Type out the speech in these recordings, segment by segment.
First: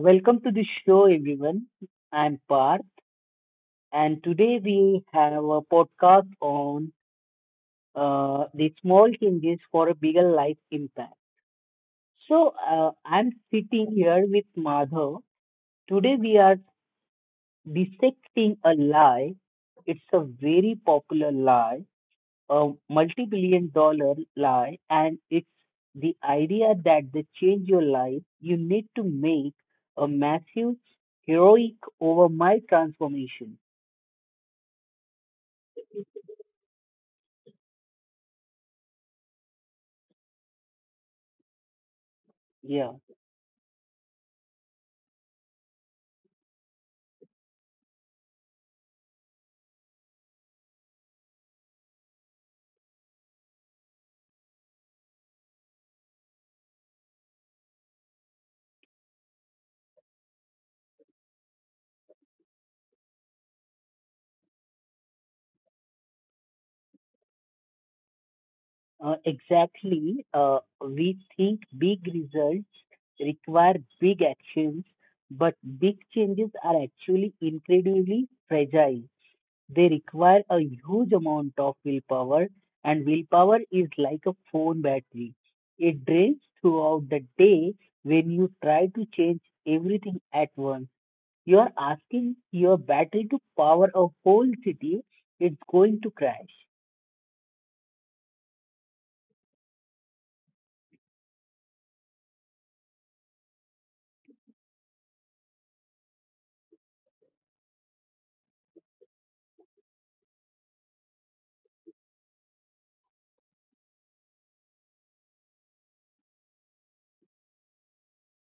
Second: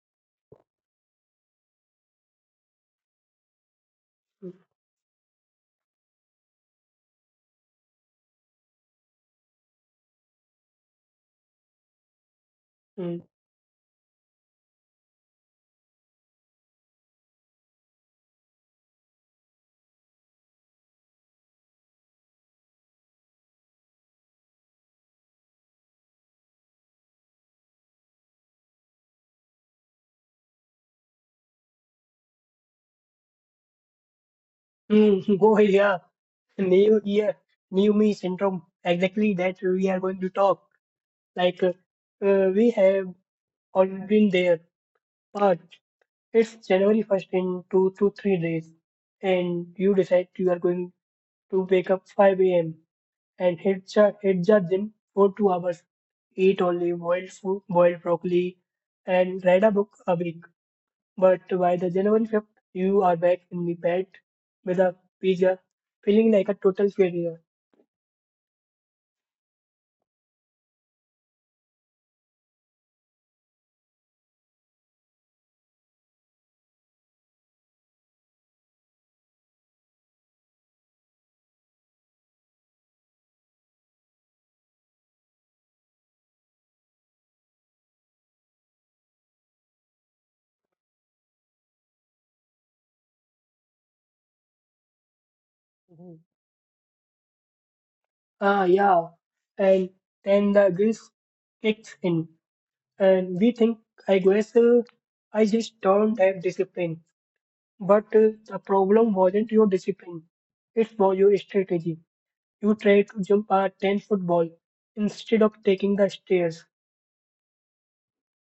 Welcome to the show, everyone. I'm Parth, and today we have a podcast on the small changes for a bigger life impact. So, Mm. I'm sitting here with Madhav. Today, we are dissecting a lie. It's a very popular lie, a multi-billion dollar lie, and it's the idea that they change your life you need to make a massive, heroic, over my transformation. Go yeah, new year, new me syndrome. Exactly that we are going to talk. Like we Yeah, have all been there, but it's January first in 2 to 3 days, and you decide you are going to wake up 5 a.m. and hit the gym for 2 hours, eat only boiled food, boiled broccoli, and read a book a week. But by the January 5th, you are back in the bed with a pizza, feeling like a total failure. exactly, we think big results require big actions, but big changes are actually incredibly fragile. They require a huge amount of willpower, and willpower is like a phone battery. It drains throughout the day when you try to change everything at once. You are asking your battery to power a whole city, it's going to Mhm. crash. Ah, yeah. And then the guilt kicks in, and we think, I guess I just don't have discipline. But the problem wasn't your discipline, it was your strategy. You tried to jump a 10-foot ball instead of taking the stairs.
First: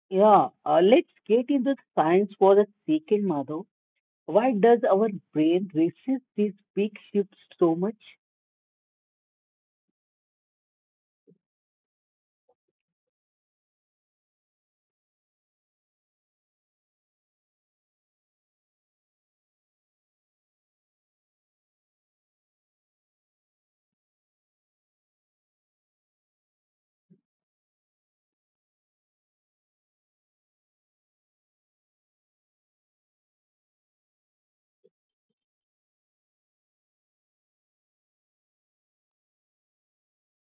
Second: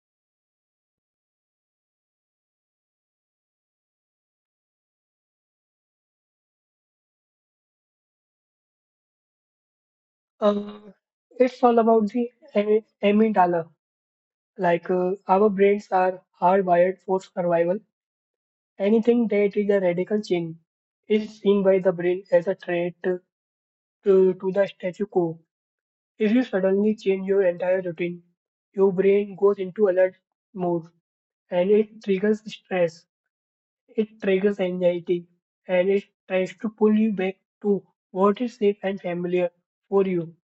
Yeah, let's get into the science for a second, Madhav. Why does our brain resist these big shifts so much? Uh, it's all about the amygdala. Like our brains are hardwired for survival. Anything that is a radical change is seen by the brain as a threat to the status quo. If you suddenly change your entire routine, your brain goes into alert mode and it triggers stress, it triggers anxiety, and it tries to pull you back to what is safe and familiar for you.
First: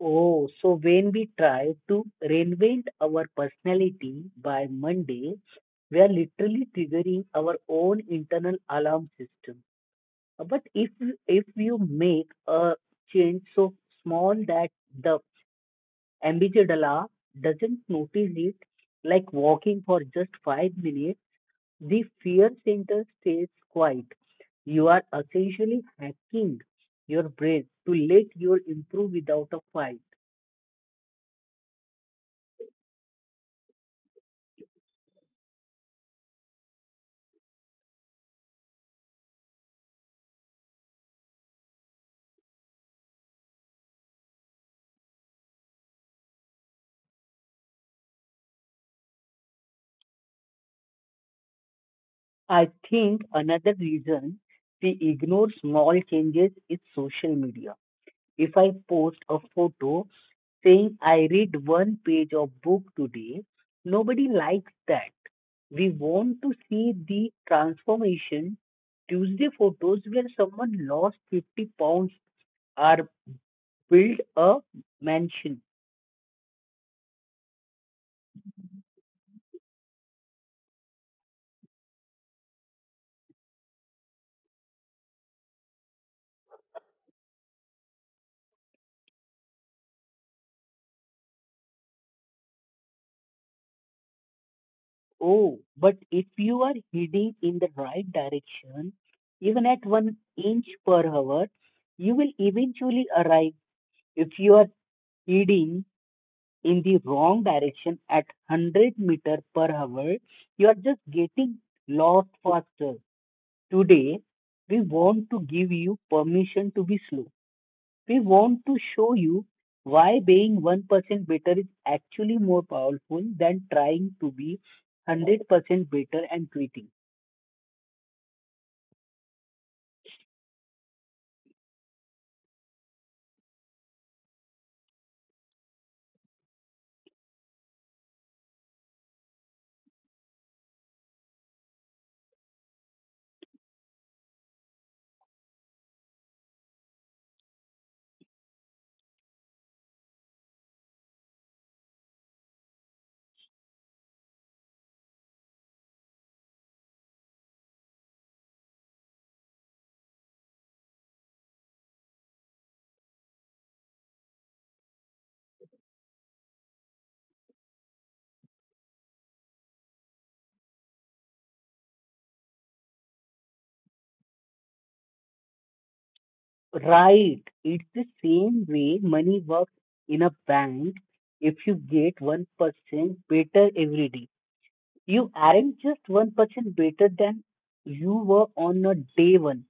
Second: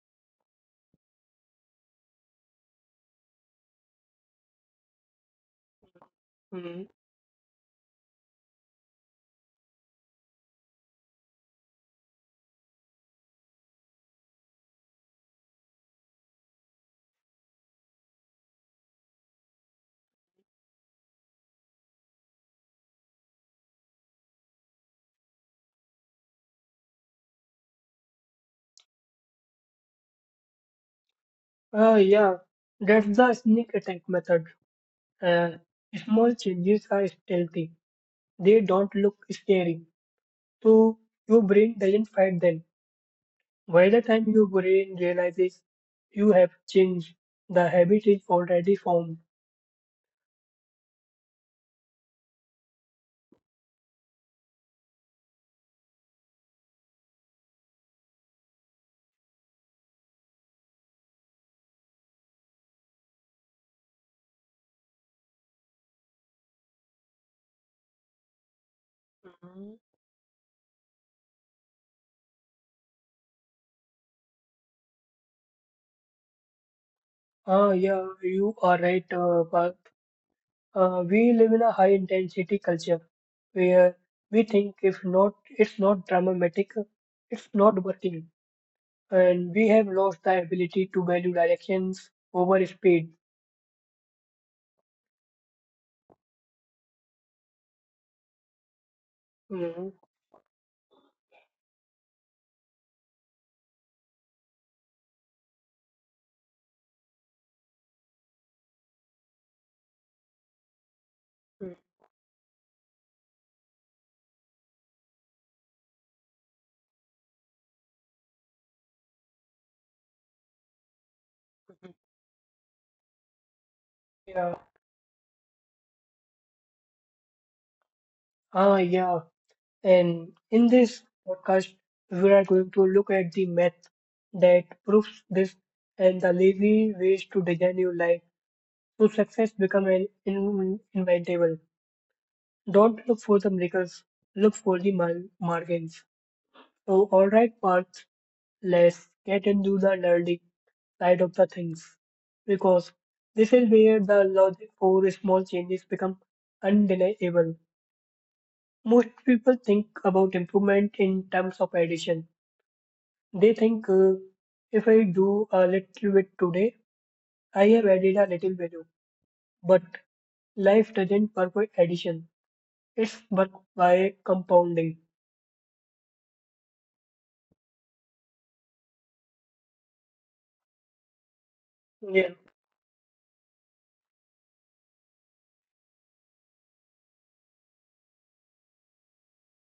Oh, so when we try to reinvent our personality by Monday, we are literally Mm. triggering our own internal alarm system. But if you make a change so small that the amygdala doesn't notice it, like walking for just 5 minutes, the fear center stays quiet. You are essentially hacking your brain to let your improve without a fight. Yeah, that's the sneak attack method. Uh, Small changes are stealthy. They don't look scary, so your brain doesn't fight them. By the time your brain realizes you have changed, the habit is already formed. I think another reason we ignore small changes is social media. If I post a photo saying I read one page of book today, nobody likes that. We want to see the transformation. Tuesday Mhm. photos where someone lost 50 pounds or built a mansion. Ah, yeah, you are right, Parth. We live in a high intensity culture where we think if not, it's not dramatic, it's not working, and we have lost the ability to value directions over speed. Oh, but if you are heading in the right direction, even Mhm. at one inch per hour, you will eventually arrive. If you are heading in the wrong direction at 100 meter per hour, you are just getting Mhm. lost faster. Today, we want to give you permission to be slow. We want to show you why being 1% better is actually more powerful than trying to Yeah. be 100% better and quitting. Ah, yeah. And in this podcast, we are going to look at the math that proves this and the lazy ways to design your life so success become an inventable. Don't look for the miracles, look for the margins. So, alright, Parth, let's get into the nerdy side of the things because this is where the logic for small changes become undeniable. Most people think about improvement in terms of addition. They think if I do a little bit today, I have added a little value. But life doesn't work by addition, it's work by compounding. Right. It's the same way money works in a bank. If you get Yeah, 1% better every day, you aren't just 1% better than you were on a day one.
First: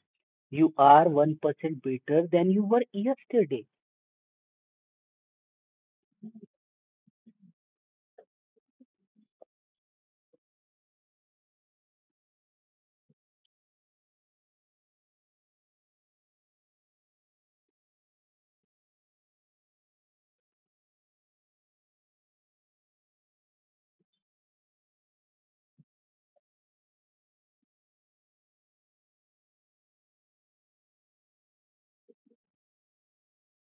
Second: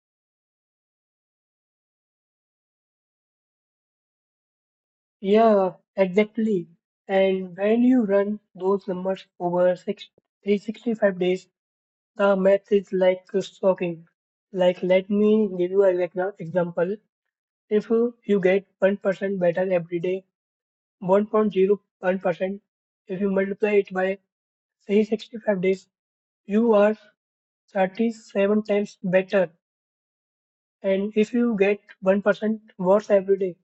You are 1% better than you were yesterday. yeah, exactly. And when you run those numbers over 365 days, the math is like shocking. Like, let me give you an example. If you get 1% better every day, 1.01%, if you multiply it by 365 days, you are 37 times better. And if you get 1% worse every day,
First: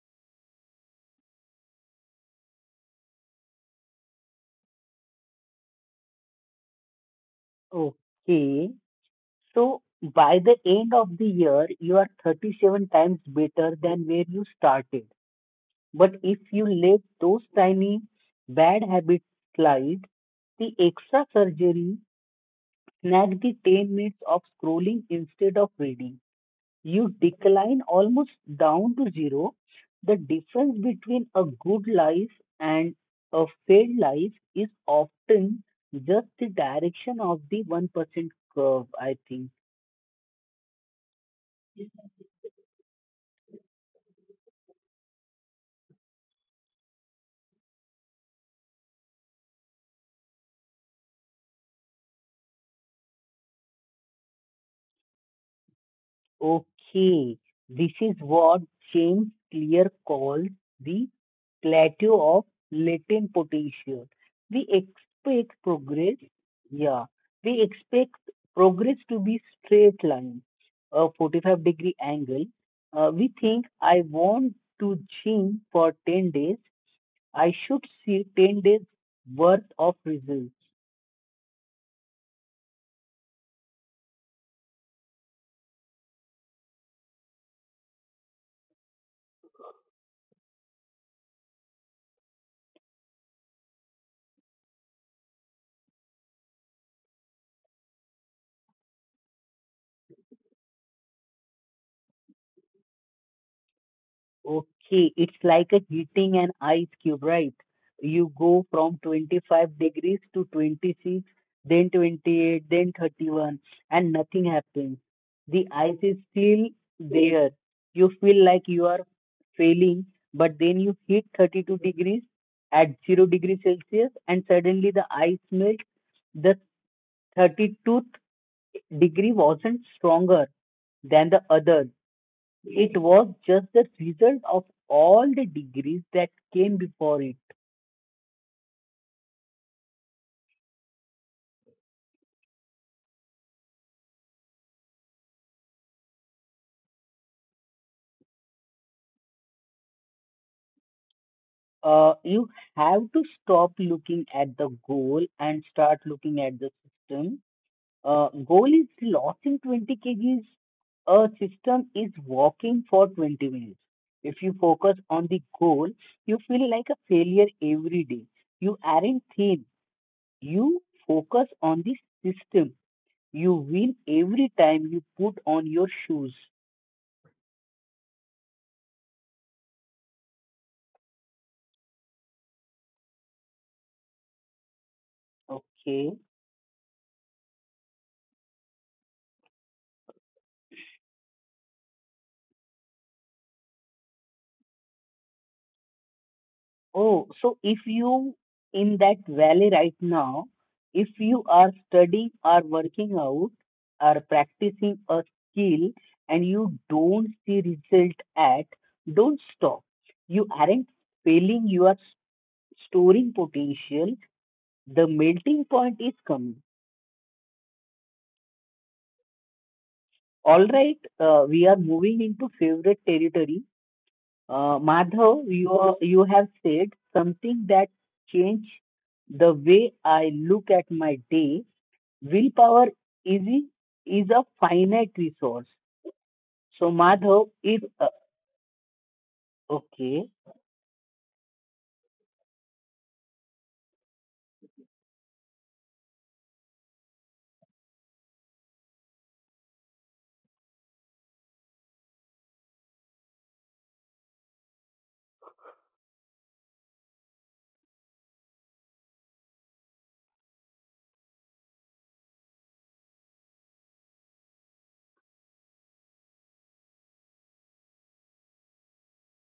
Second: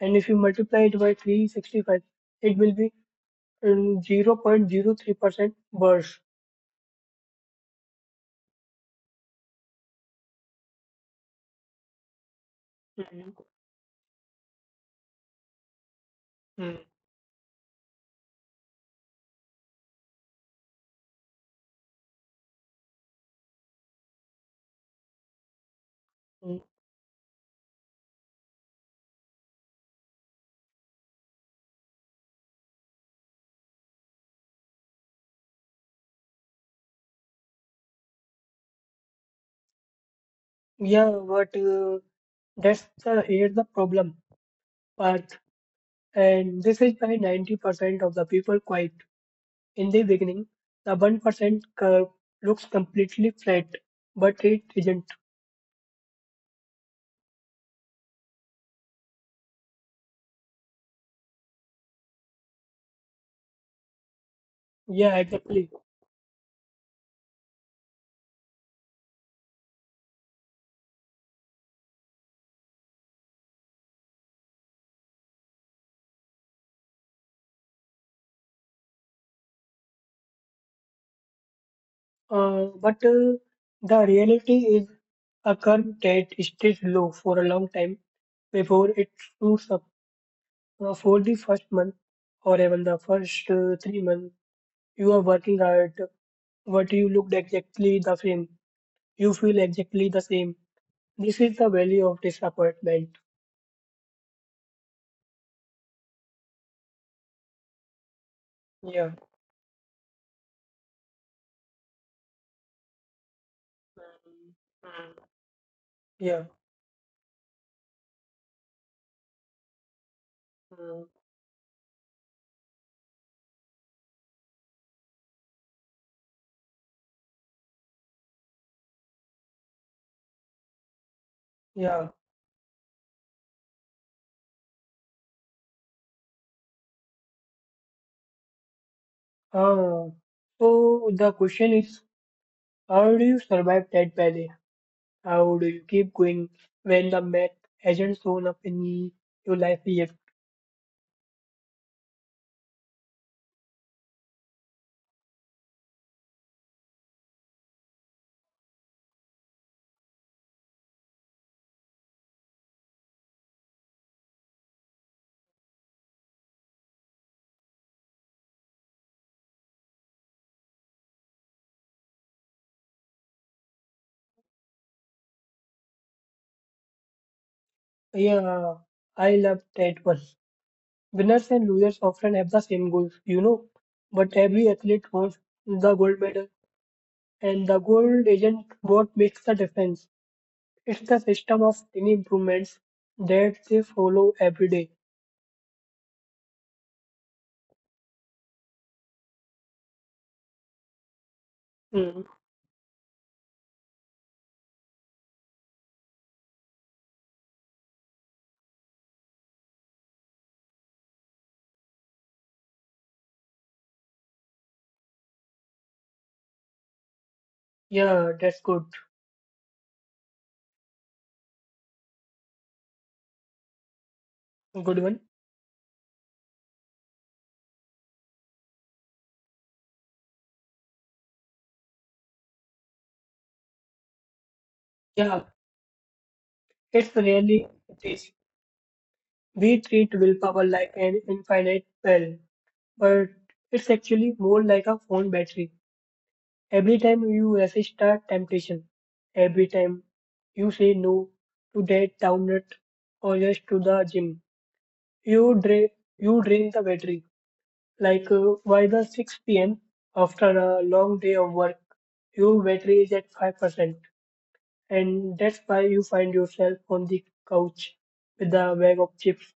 and if you multiply it by 365, it will be 0.03% worse. Okay. So by the end of the year, you are 37 times Mhm. better than where you started. But if you Mm, let those tiny bad habits slide, the extra surgery snag the 10 minutes of scrolling instead of reading. mm. You decline almost down to zero. The difference between a good life and a failed life is often just the direction of the 1% curve, I think. Yeah, but that's the here's the problem, Parth. And this is why 90% of the people quit in the beginning. The 1% curve looks completely flat, but it isn't. Okay, this is what James Clear calls the plateau of latent potential. We Yeah, expect exactly. progress, yeah, we expect progress to be straight line, a 45-degree angle. We think I want to gym for 10 days. I should see 10 days worth of results. But the reality is a curve that stays low for a long time before it shoots up. For the first month or even the first 3 months, you are working hard, but you looked exactly the same. You feel exactly the same. This is the value of disappointment. Okay, it's like a heating an ice cube, right? You go from Yeah. 25 degrees to 26, then 28, then 31, and nothing happens. The ice is Yeah. still there. You feel like you are failing, but then you hit 32 degrees at 0 degrees Celsius, and suddenly the ice melts. The 32 degree wasn't stronger than the other. Yeah. It was just the result of all the degrees that came before it. Uh, so the question is, how do you survive that valley? How do you keep going when the math hasn't shown up in your life yet? You have to stop looking at the goal and start looking at the system. Goal is losing 20 kgs. A system is walking for 20 minutes. If you focus on the goal, you feel like a failure every day. You aren't thin. You focus on the system. You win every time you put on your shoes. Yeah, I love that one. Winners and losers often have the same goals, but every athlete wants the Okay. gold medal, and the gold isn't what makes the difference. It's the system of tiny improvements that they follow every day. Oh, so if you in that valley right now, if you are Mm, studying or working out or practicing a skill and you don't see result at, don't stop. You aren't failing, you are storing potential. The melting point is coming. yeah, that's good. All right, we are moving into favorite territory. Uh, Good one. Madhav, you, you have said something that changed the way I look at my day. Willpower is, a- is a finite Yeah, resource. So, it's Madhav, really if, this. We treat okay, willpower like an infinite well. But it's actually more like a phone battery. Every time you resist a temptation, every time you say no to that download or just to the gym, you drain you drain the battery. Like by the 6 p.m. after a long day of work, your battery is at 5%, and that's why you find yourself on the couch with a bag of chips.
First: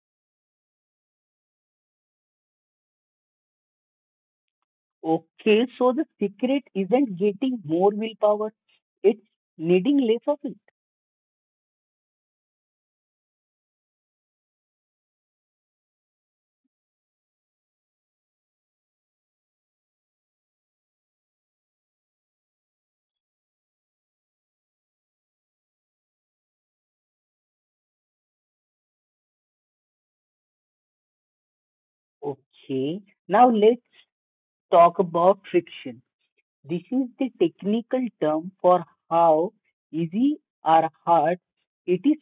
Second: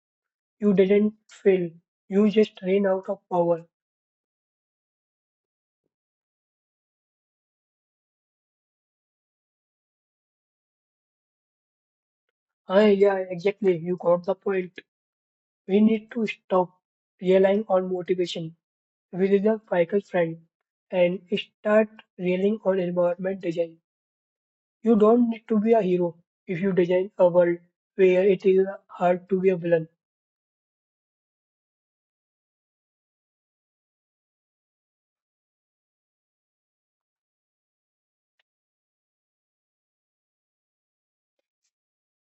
You didn't fail. You just ran out of power. okay, so the secret isn't getting more willpower, it's needing less of it. Yeah, exactly. You got the point. We need to stop relying on motivation, which is a fickle friend, and start relying on environment design. You don't need to be a hero if you design a world where it is hard to be a villain. Okay, now let's talk about friction. This is the technical term for how easy or hard it is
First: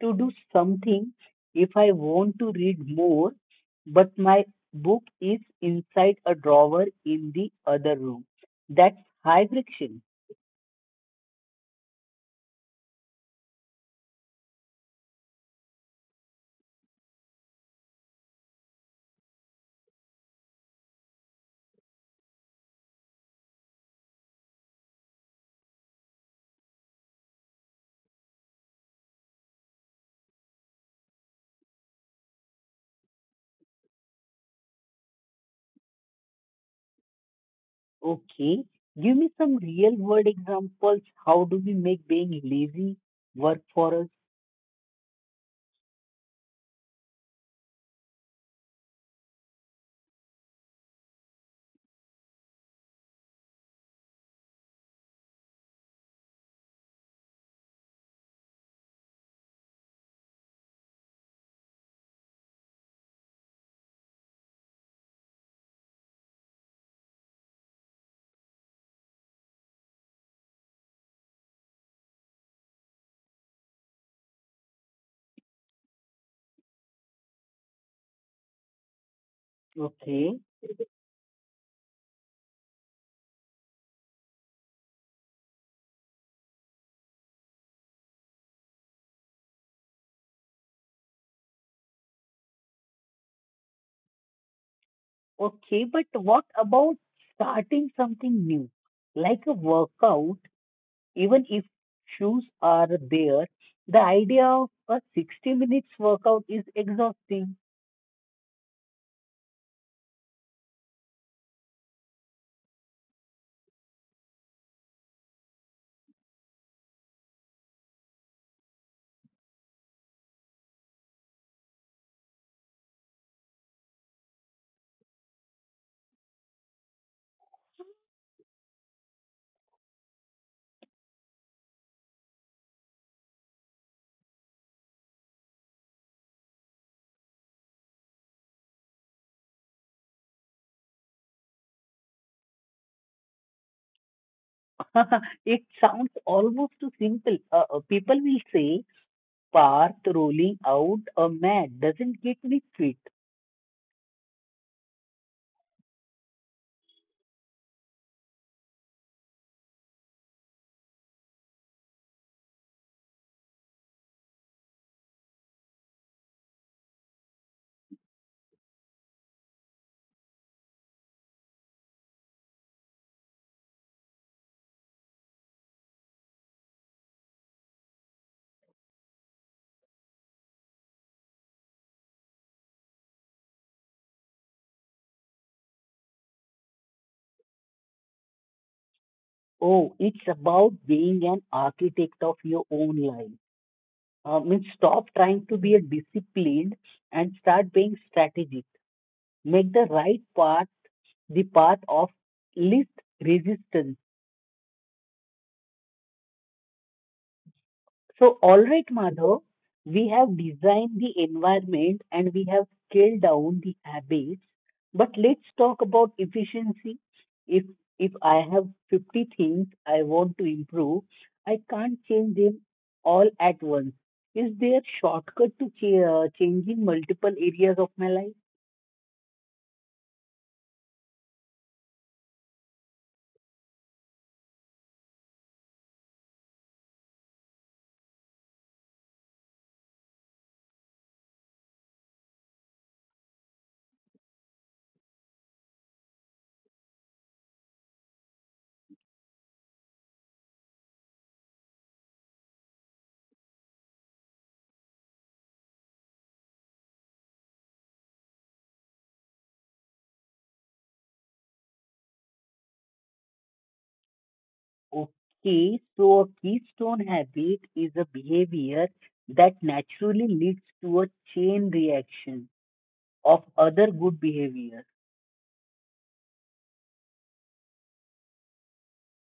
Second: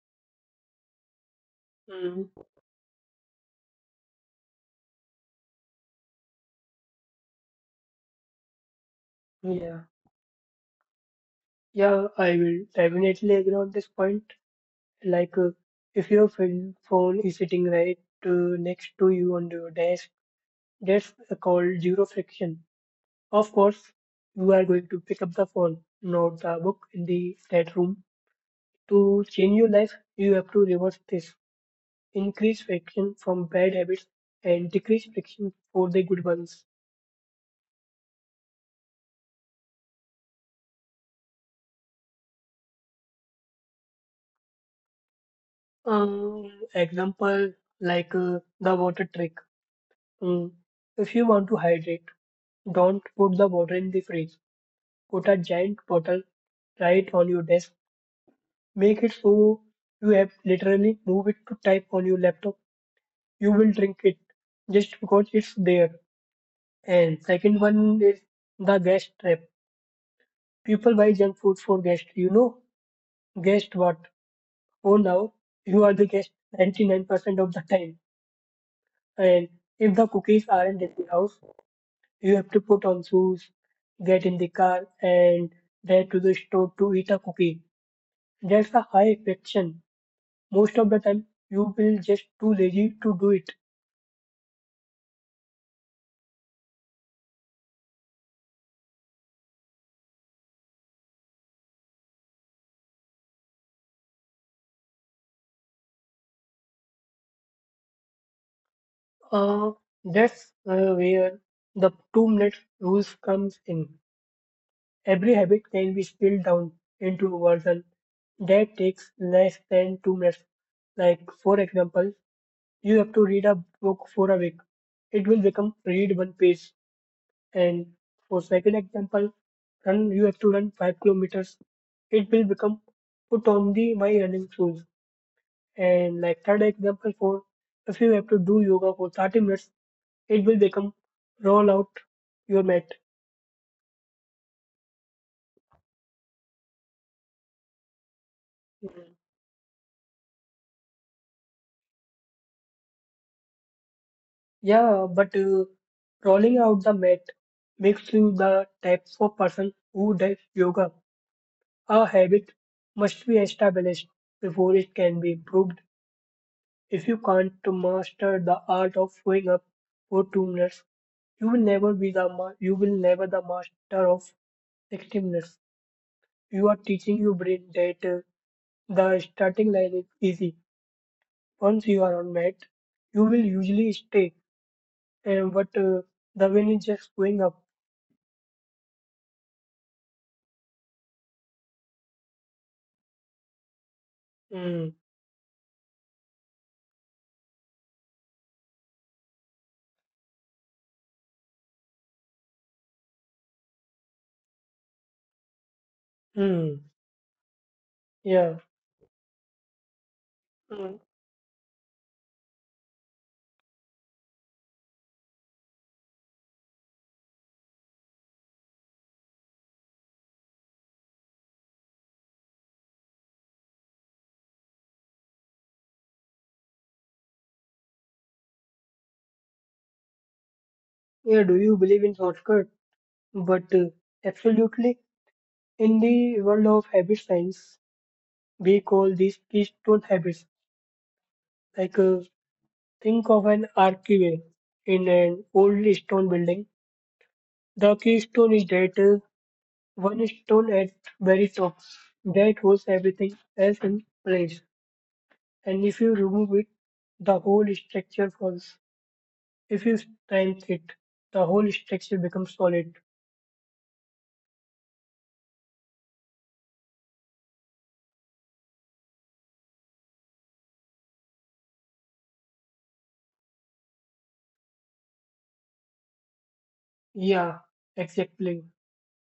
to do something. If I Mm, want to read more, but my book is inside a drawer in the other room, that's high yeah, friction. yeah, I will definitely agree on this point. Like, if your phone is sitting right next to you on your desk, that's called zero friction. Of course, you are going to pick up the phone, not the book in the that room. To change your life, you have to reverse this. Increase friction from bad habits and decrease friction for the good ones. Okay, give me some real world examples. How do we make being lazy work for us? Example, like the water trick. Mm, If you want to hydrate, don't put the water in the fridge. Put a giant bottle right on your desk. Make it so you have literally move it to type on your laptop. You will drink it just because it's there. And second one is the gas trap. People buy junk food for gas. Guessed what? Oh, now you are the guest 99% of the time. And if the Okay, cookies aren't in the house, you have to put on shoes, get in the car, and head to the store to eat a cookie. That's a high friction. Most of the time, you will just too lazy to do it. okay, but what about starting something new? Like a workout. Even if shoes are there, the idea of a 60 minutes workout is exhausting. Uh, that's where the 2 minute rules comes in. Every habit can be spilled down into a version that takes less than 2 minutes. Like for example, you have to read a book for a week. It will become read one page. And for second example, run you have to run 5 kilometers. It will become put on the my running shoes. And like third example for if you have to do yoga for 30 minutes, it will become roll out your mat. It sounds almost too simple. People will say, Parth rolling out a mat doesn't get me fit. Yeah, but rolling out the mat makes you the type of person who does yoga. A habit must be established before it can be improved. If you can't to master the art of showing up for 2 minutes, you will never the master of 60 minutes. You are teaching your brain that the starting line is easy. Once you are on mat, you will usually stay. And but the win is just going up. Oh, it's about being an architect of your own life. Means Mm, Stop trying to be a disciplined and start being strategic. Make the right path the path of least resistance. mm, So, yeah, all right, Madhav, we have mm, designed the environment and we have scaled down the habits, but let's talk about efficiency. If if I have 50 things I want to improve, I can't change them all at once. Is there a shortcut to changing multiple areas of my life? yeah. Do you believe in shortcut? But absolutely, in the world of habit science, we call these keystone habits. Like think of an archway in an old stone building. The keystone is that one stone at very top that holds everything else in place. And if you remove it, the whole structure falls. If you strengthen it, the whole structure becomes solid. Okay, so a keystone habit is a behavior that naturally leads to a chain reaction of other good behaviors. Yeah, exactly.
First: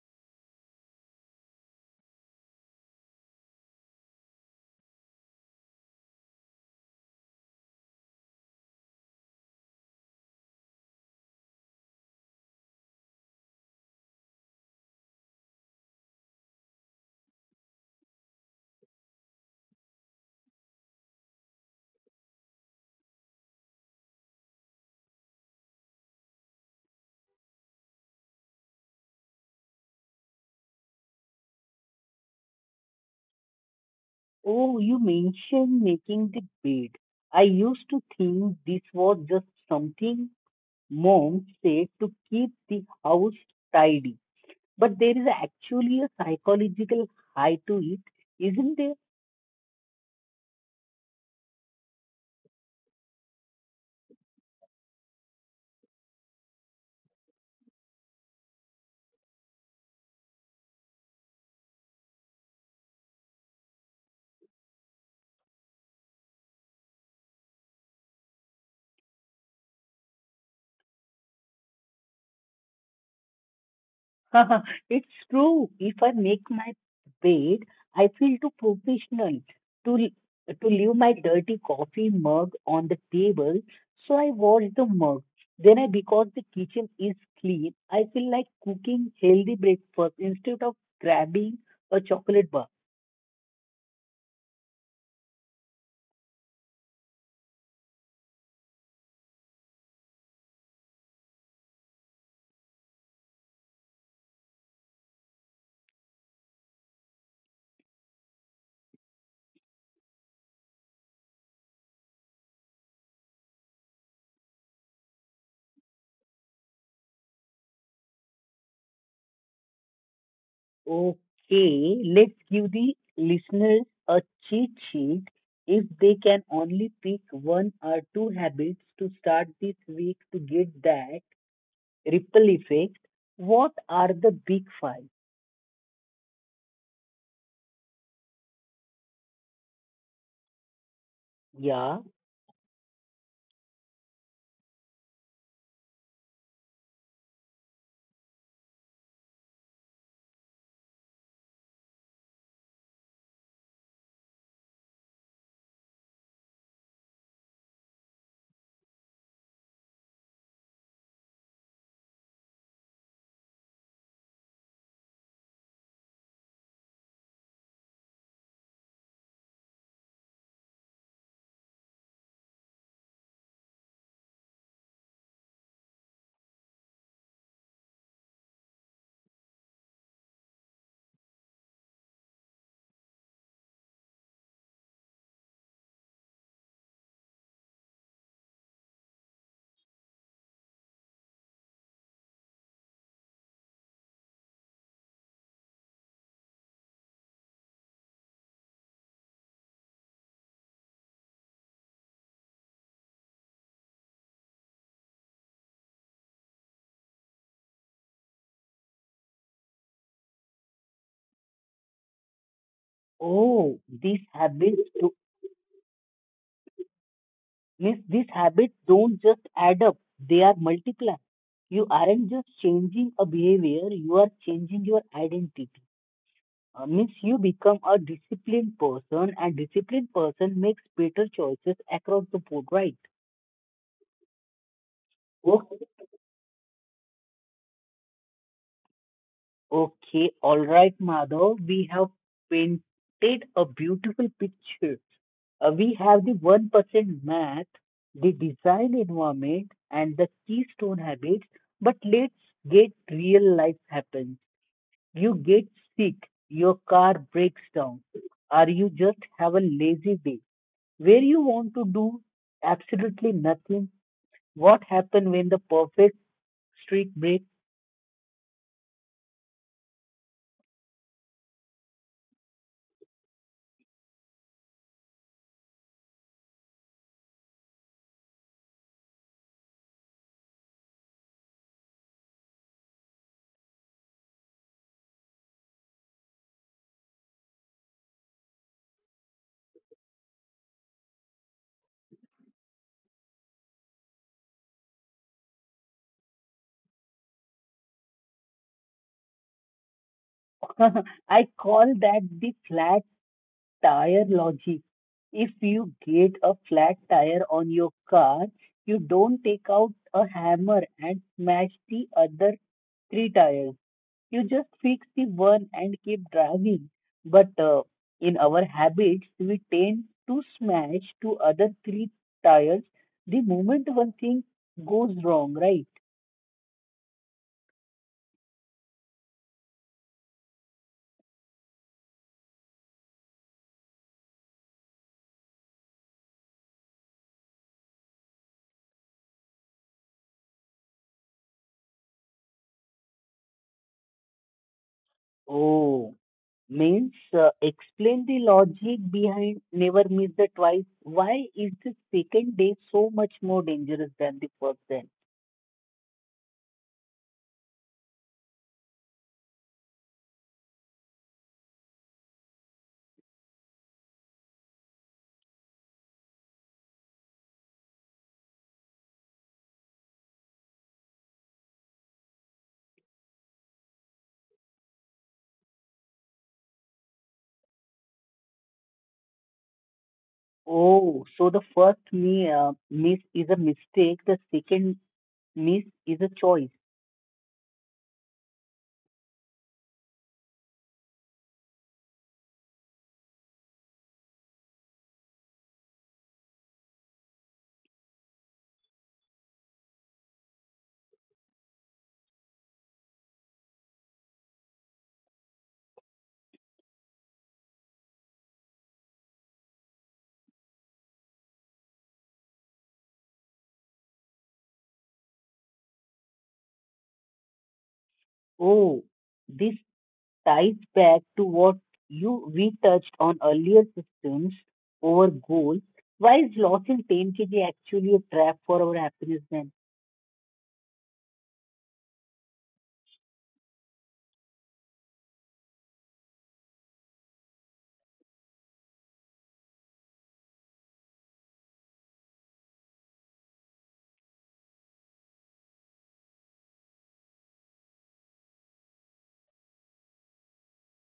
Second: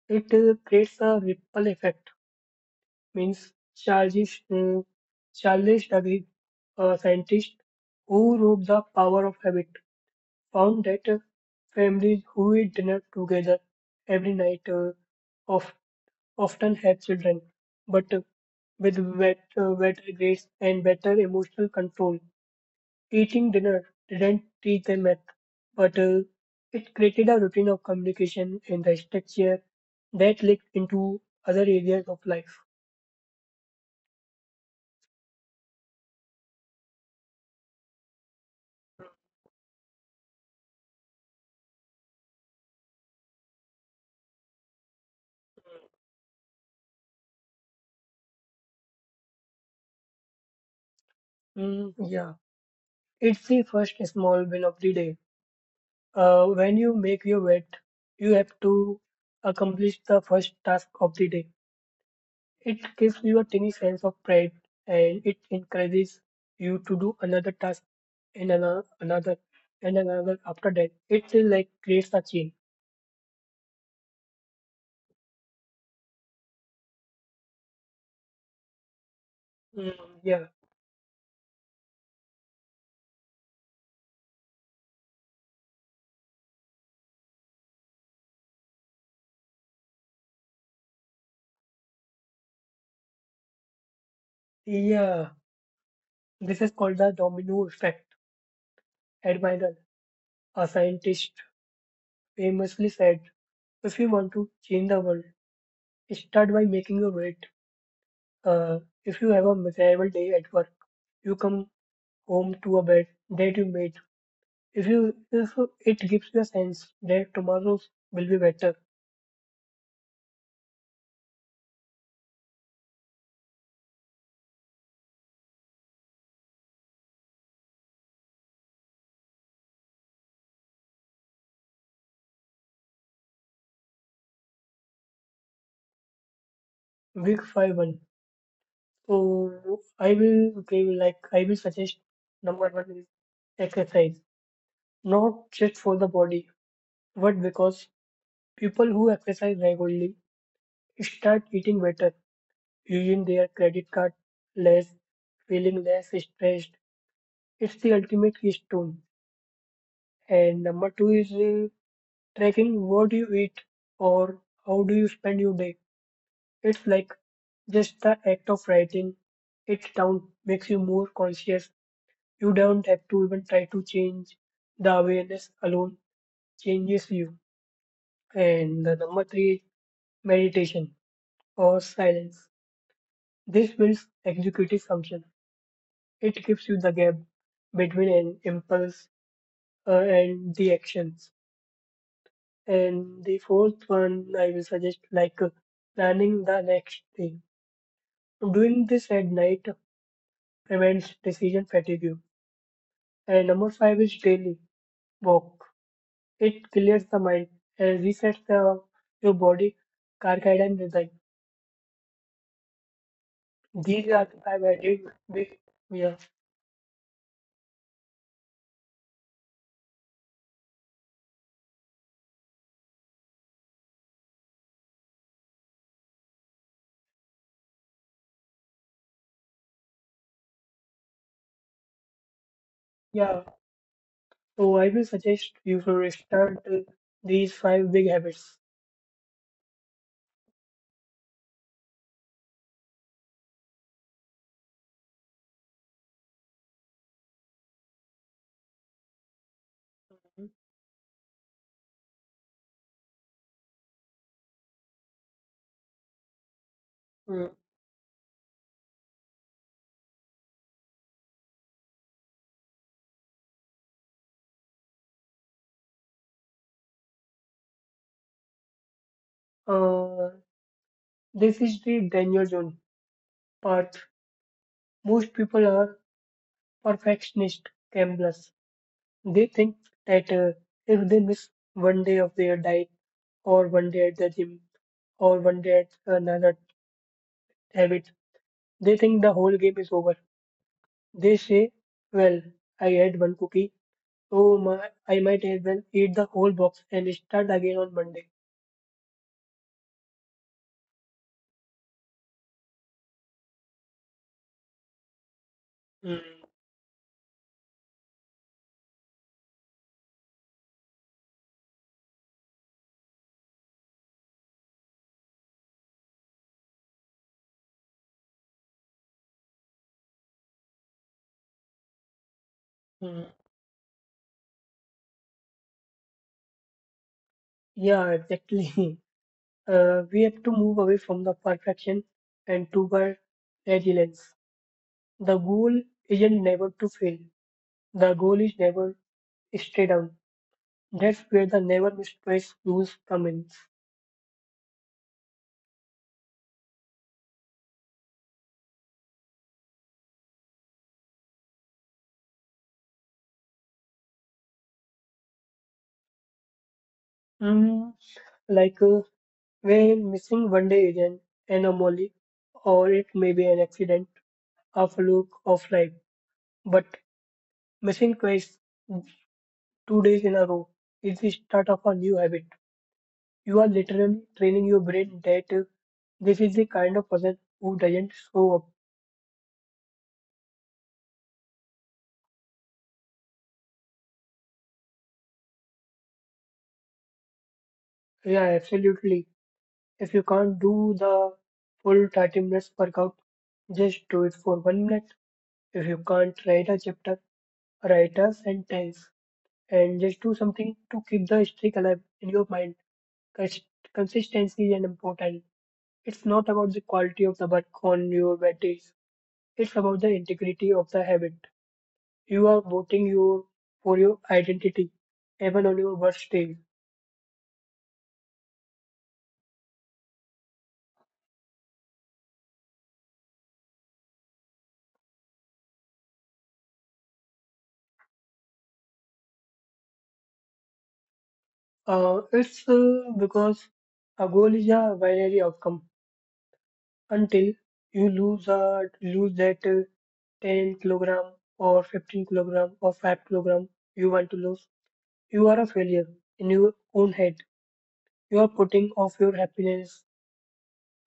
It creates a ripple effect. Means uh, Charles Duhigg, a scientist who wrote The Power of Habit, found that families who eat dinner together every night of, often have children, but with better grades and better emotional control. Eating dinner didn't teach them math, but it created a routine of communication and the structure that leaked into other areas of life. Oh, you mentioned making the bed. I used to think this was just something mom said to keep the house tidy. But there is actually a psychological high to it, isn't there? Mm, yeah, it's the first small win of the day. When you make your bed, you have to accomplish the first task of the day. It gives you a tiny sense of pride and it encourages you to do another task and another and another after that. It is like creates a chain. It's true. If I make my bed, I feel too professional to Mm, yeah, to leave my dirty coffee mug on the table. So I wash the mug. Then I, because the kitchen is clean, I feel like cooking healthy breakfast instead of grabbing a chocolate bar. yeah. This is called the domino effect. Admiral, a scientist, famously said, "If you want to change the world, start by making your bed." Uh, if you have a miserable day at work, you come home to a bed that you made. If it gives you a sense that tomorrow will be better. Okay, let's give the listeners a cheat sheet if they can only pick one or two habits to start this week to get that ripple effect. What are the big five? Week five one. So I will give like I will Yeah. suggest number one is exercise. Not just for the body, but because people who exercise regularly start eating better, using their credit card less, feeling less stressed. It's the ultimate keystone. And number two is tracking what you eat or how do you spend your day. It's like just the act of writing it down makes you more conscious. You don't have to even try to change. The awareness alone changes you. And the number three is meditation or silence. This builds executive function. It gives you the gap between an impulse and the actions. And the fourth one I will suggest like planning the next day. Doing this at night prevents decision fatigue. And number five is daily walk. It clears the mind and resets your body, carcass and design. Oh, These these are the five I habits did. do, Big, yeah, means these habits don't just add up; they are multiply. You aren't just changing a behavior; you are changing your identity. Means You become a disciplined person, and disciplined person makes better choices across the board, right? yeah. So I will suggest you to start these five big habits. Okay, all right, Madhav. We have painted a beautiful picture. We have the 1% math, the design environment, and the keystone habits. But let's get real, life happens. You get sick, your car Mm. breaks down, or you just have a lazy day where you want to do absolutely nothing. What happens when the perfect streak breaks? Uh, this is the danger zone part. Most people are perfectionist gamblers. They think that if they miss 1 day of their diet, or 1 day at the gym, or 1 day at another habits. They think the whole game is over. They say, well, I had one cookie, so my, I might as well eat the whole box and start again on Monday. I call that the flat tire logic. If you Hmm, get a flat tire on your car, you don't take out a hammer and smash the other three tires. You just fix the one and keep driving. But in our habits, we tend to smash to other three tires hmm. the moment one thing goes wrong, right? Yeah, exactly. We have to move away from the perfection and toward resilience. The goal isn't never to fail. The goal is never stay down. That's where the never miss twice rules come in. Oh. Means Explain the logic behind never miss the twice. Why is the second day so much more dangerous than the first day? Hmm, Like where missing 1 day is an anomaly or it may be an accident, a fluke of life. But missing twice, 2 days in a row, is the start of a new habit. You are literally training your brain that this is the kind of person who doesn't show up. Oh, so the first miss is a mistake, the second miss is a choice. Yeah, absolutely. If you can't do the full 30 minutes workout, just do it for 1 minute. If you can't write a chapter, write a sentence and just do something to keep the streak alive in your mind. Cons- Consistency is important. It's not about the quality of the work on your batteries. It's about the integrity of the habit. You are voting your for your identity, even on your worst day. Oh, this ties back to what you we touched on earlier, systems over goals. Why is loss in 10 kg actually a trap for our happiness then? It's because a goal is a binary outcome until you lose that 10 kilogram or 15 kilogram or 5 kilogram you want to lose. You are a failure in your own head. You are putting off your happiness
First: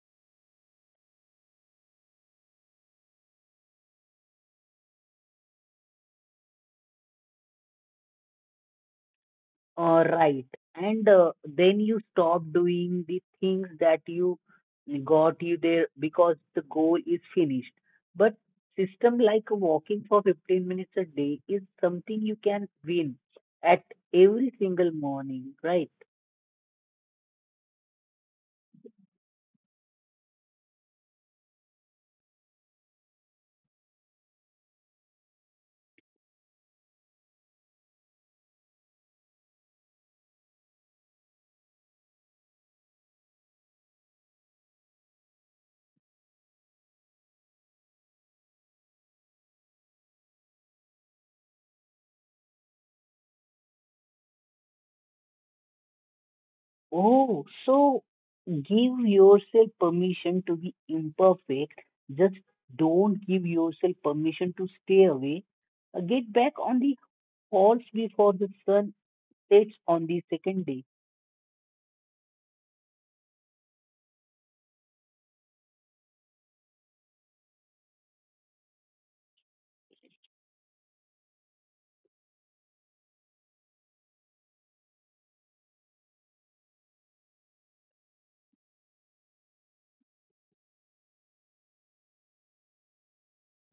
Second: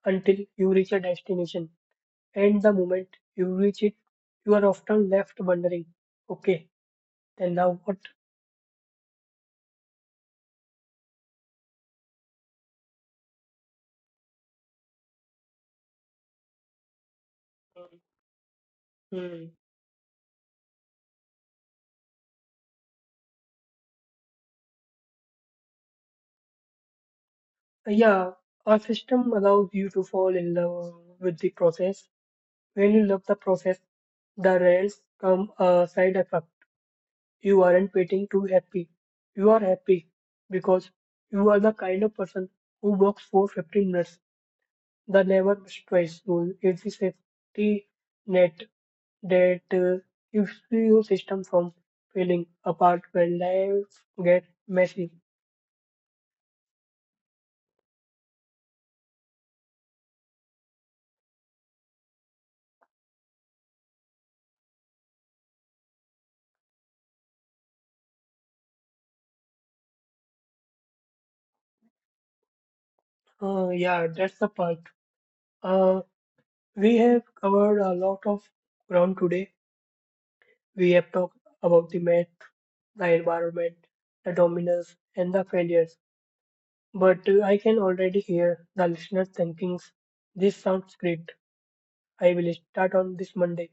until you reach a destination. And the moment you reach it, you are often left wondering, okay, then now what? Right. And then you stop doing the things that you got you there because the goal is finished. But system like Hmm. walking for 15 minutes a day is something you can win at every single morning, right? Yeah, our system allows you to fall in love with the process. When you love the process, the results come a side effect. You aren't waiting to happy. You are happy because you are the kind of person who works for 15 minutes. The never stress rule is the safety net that keeps your system from falling apart when life gets messy. Oh, so give yourself permission to be imperfect. Just don't give yourself permission to stay away. Get back on the horse before the sun sets on the second day. Yeah, that's the part. Uh, we have covered a lot of ground today. We have talked about the math, the environment, the dominance, and the failures. But I can already hear the listeners thinking, this sounds great. I will start on this Monday,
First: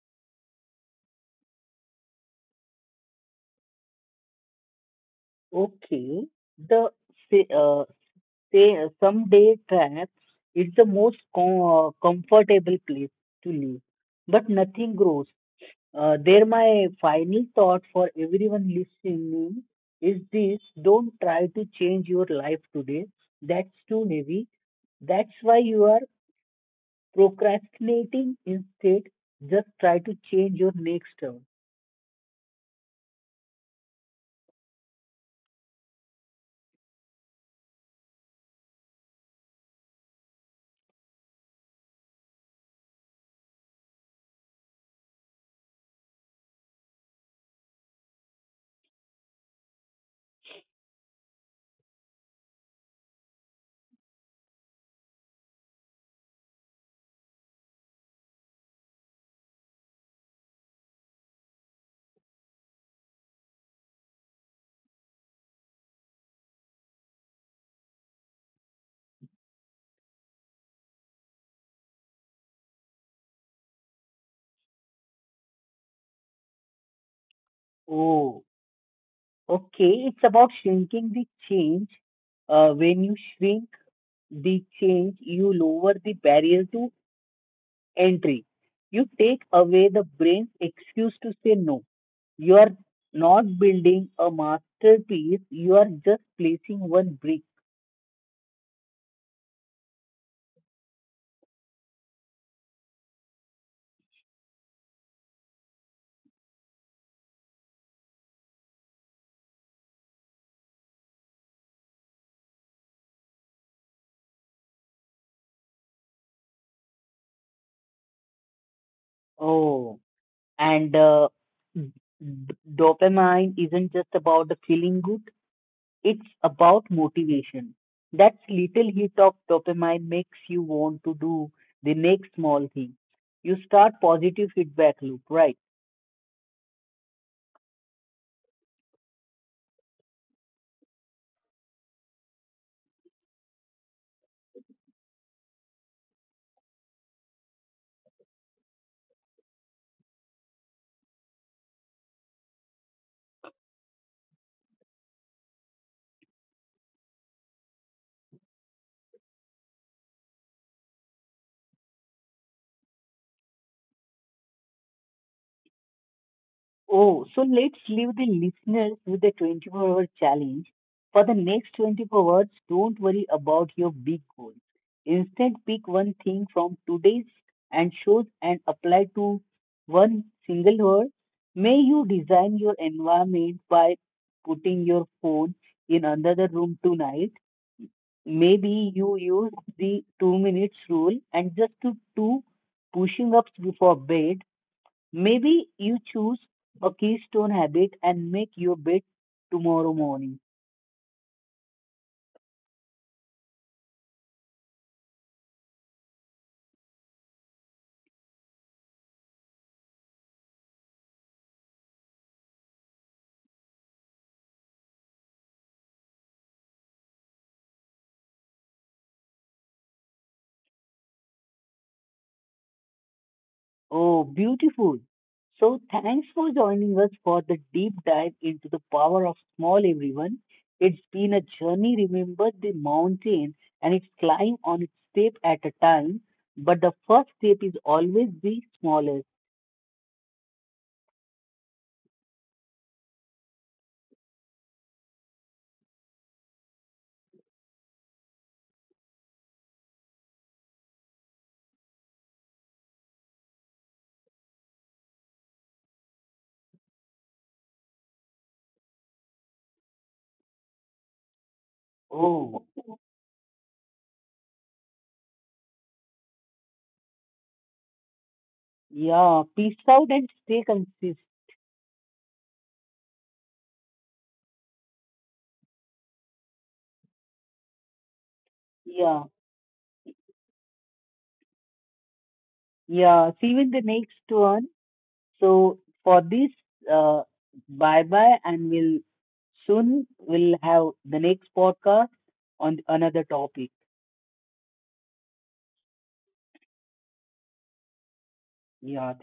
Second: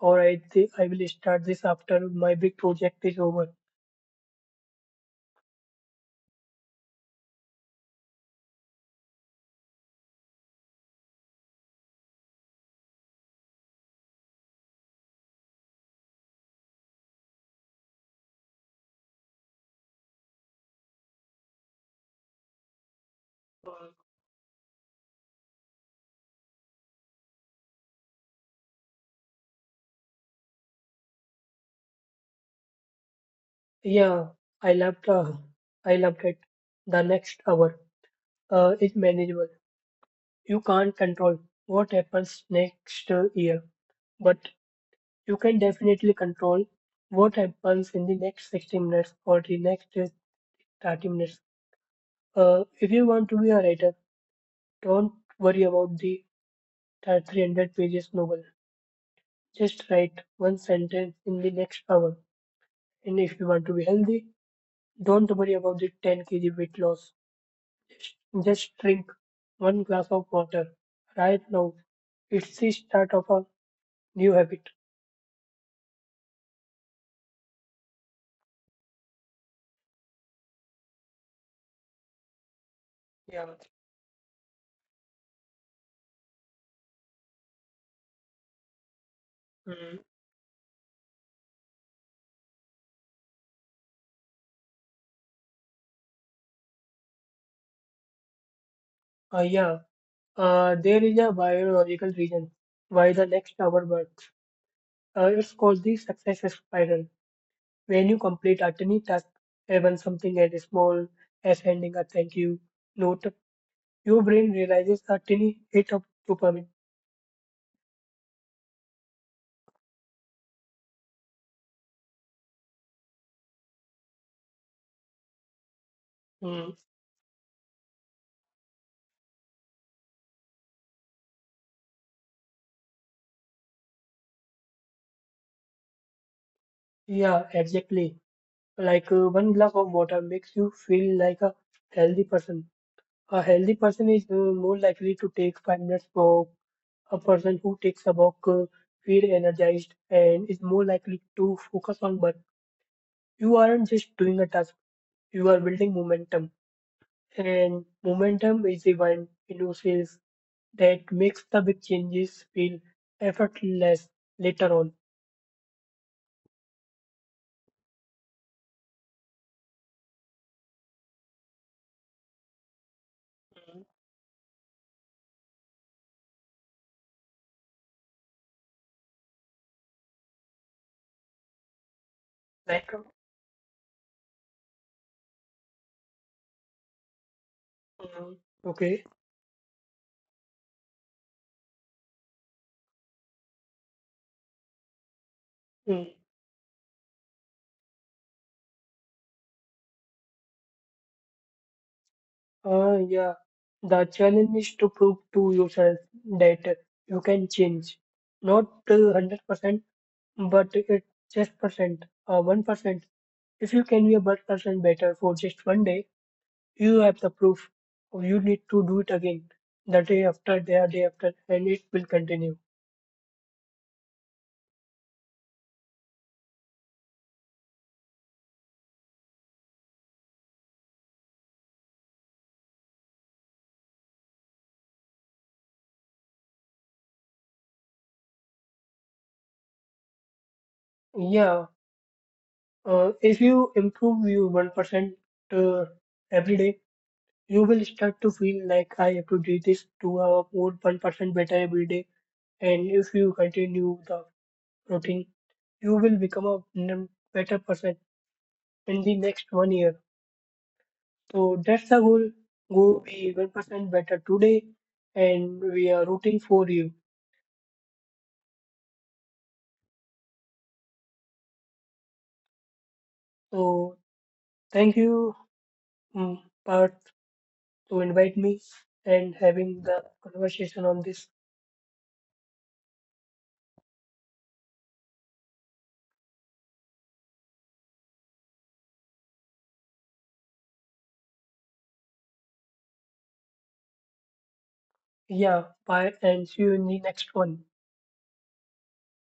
or I will start this after my big project is over. Okay, the say, say someday trap is the most comfortable place to live, but nothing grows. My final thought for everyone listening is this: don't try to change your life today. That's too heavy. That's why you are procrastinating. Instead, just try to change your next turn. Yeah, I loved uh, I loved it. The next hour is manageable. You can't control what happens next year, but you can definitely control what happens in the next 60 minutes or the next 30 minutes. If you want to be a writer, don't worry about the 300 pages novel. Just write one sentence in the next hour. And if you want to be healthy, don't worry about the 10 kg weight loss. Just drink one glass of water right now. It's the start of a new habit. Oh, okay. It's about shrinking the change. When you Yeah. shrink the change, you lower the barrier to entry. You take away Mm. the brain's excuse to say no. You are not building a masterpiece, you are just placing one brick. Uh, yeah, there is a biological reason why the next hour works. It's called the success spiral. When you complete a tiny task, even something as small as handing a thank you note, your brain realizes a tiny hit of dopamine. Oh, and d- dopamine isn't just about the feeling good, it's Mm. about motivation. That little hit of dopamine makes you want to do the next small thing. You start positive feedback loop, right? Yeah, exactly. Like one glass of water makes you feel like a healthy person. A healthy person is more likely to take 5 minutes walk. A person who takes a walk feel energized and is more likely to focus on work. You aren't just doing a task; you are building momentum, and momentum is the one in yourself that makes the big changes feel effortless later on. Oh, so let's leave the listeners with a 24-hour challenge. For the next 24 hours, don't worry about Mhm. your big goals. Instead, pick one thing from today's and shows and apply to one single hour. May you design your Like, environment by putting your phone in another room tonight. uh, Maybe okay, you use the 2 minutes rule and just do two pushing ups before bed. Maybe you mm, choose a keystone habit and make your bed tomorrow morning. Yeah. The challenge is to prove to yourself that you can change. Not 100% but it just percent 1% if you can be a 1% better for just 1 day you have the proof you need to do it again the day after and it will continue Oh, beautiful. So, thanks for joining us for the deep dive into the power of small everyone. It's been a journey. Remember the mountain and its climb on its step at a time, but the first step is always the smallest. yeah if you improve you 1% uh, every day you will start to feel like I have to do this to have more 1% better every day and if you continue the routine you will become a better person in the next 1 year So that's the goal. Oh, Go be 1% better today, and we are rooting for you. yeah. Peace out and stay consistent. So thank you, mm, Parth, to invite me Yeah. and having the conversation on this. Yeah. See you in the next one. So for this, uh, bye bye, and we'll soon we'll have the next podcast on another topic. Yeah, bye, and see you in the next one. Yeah, thank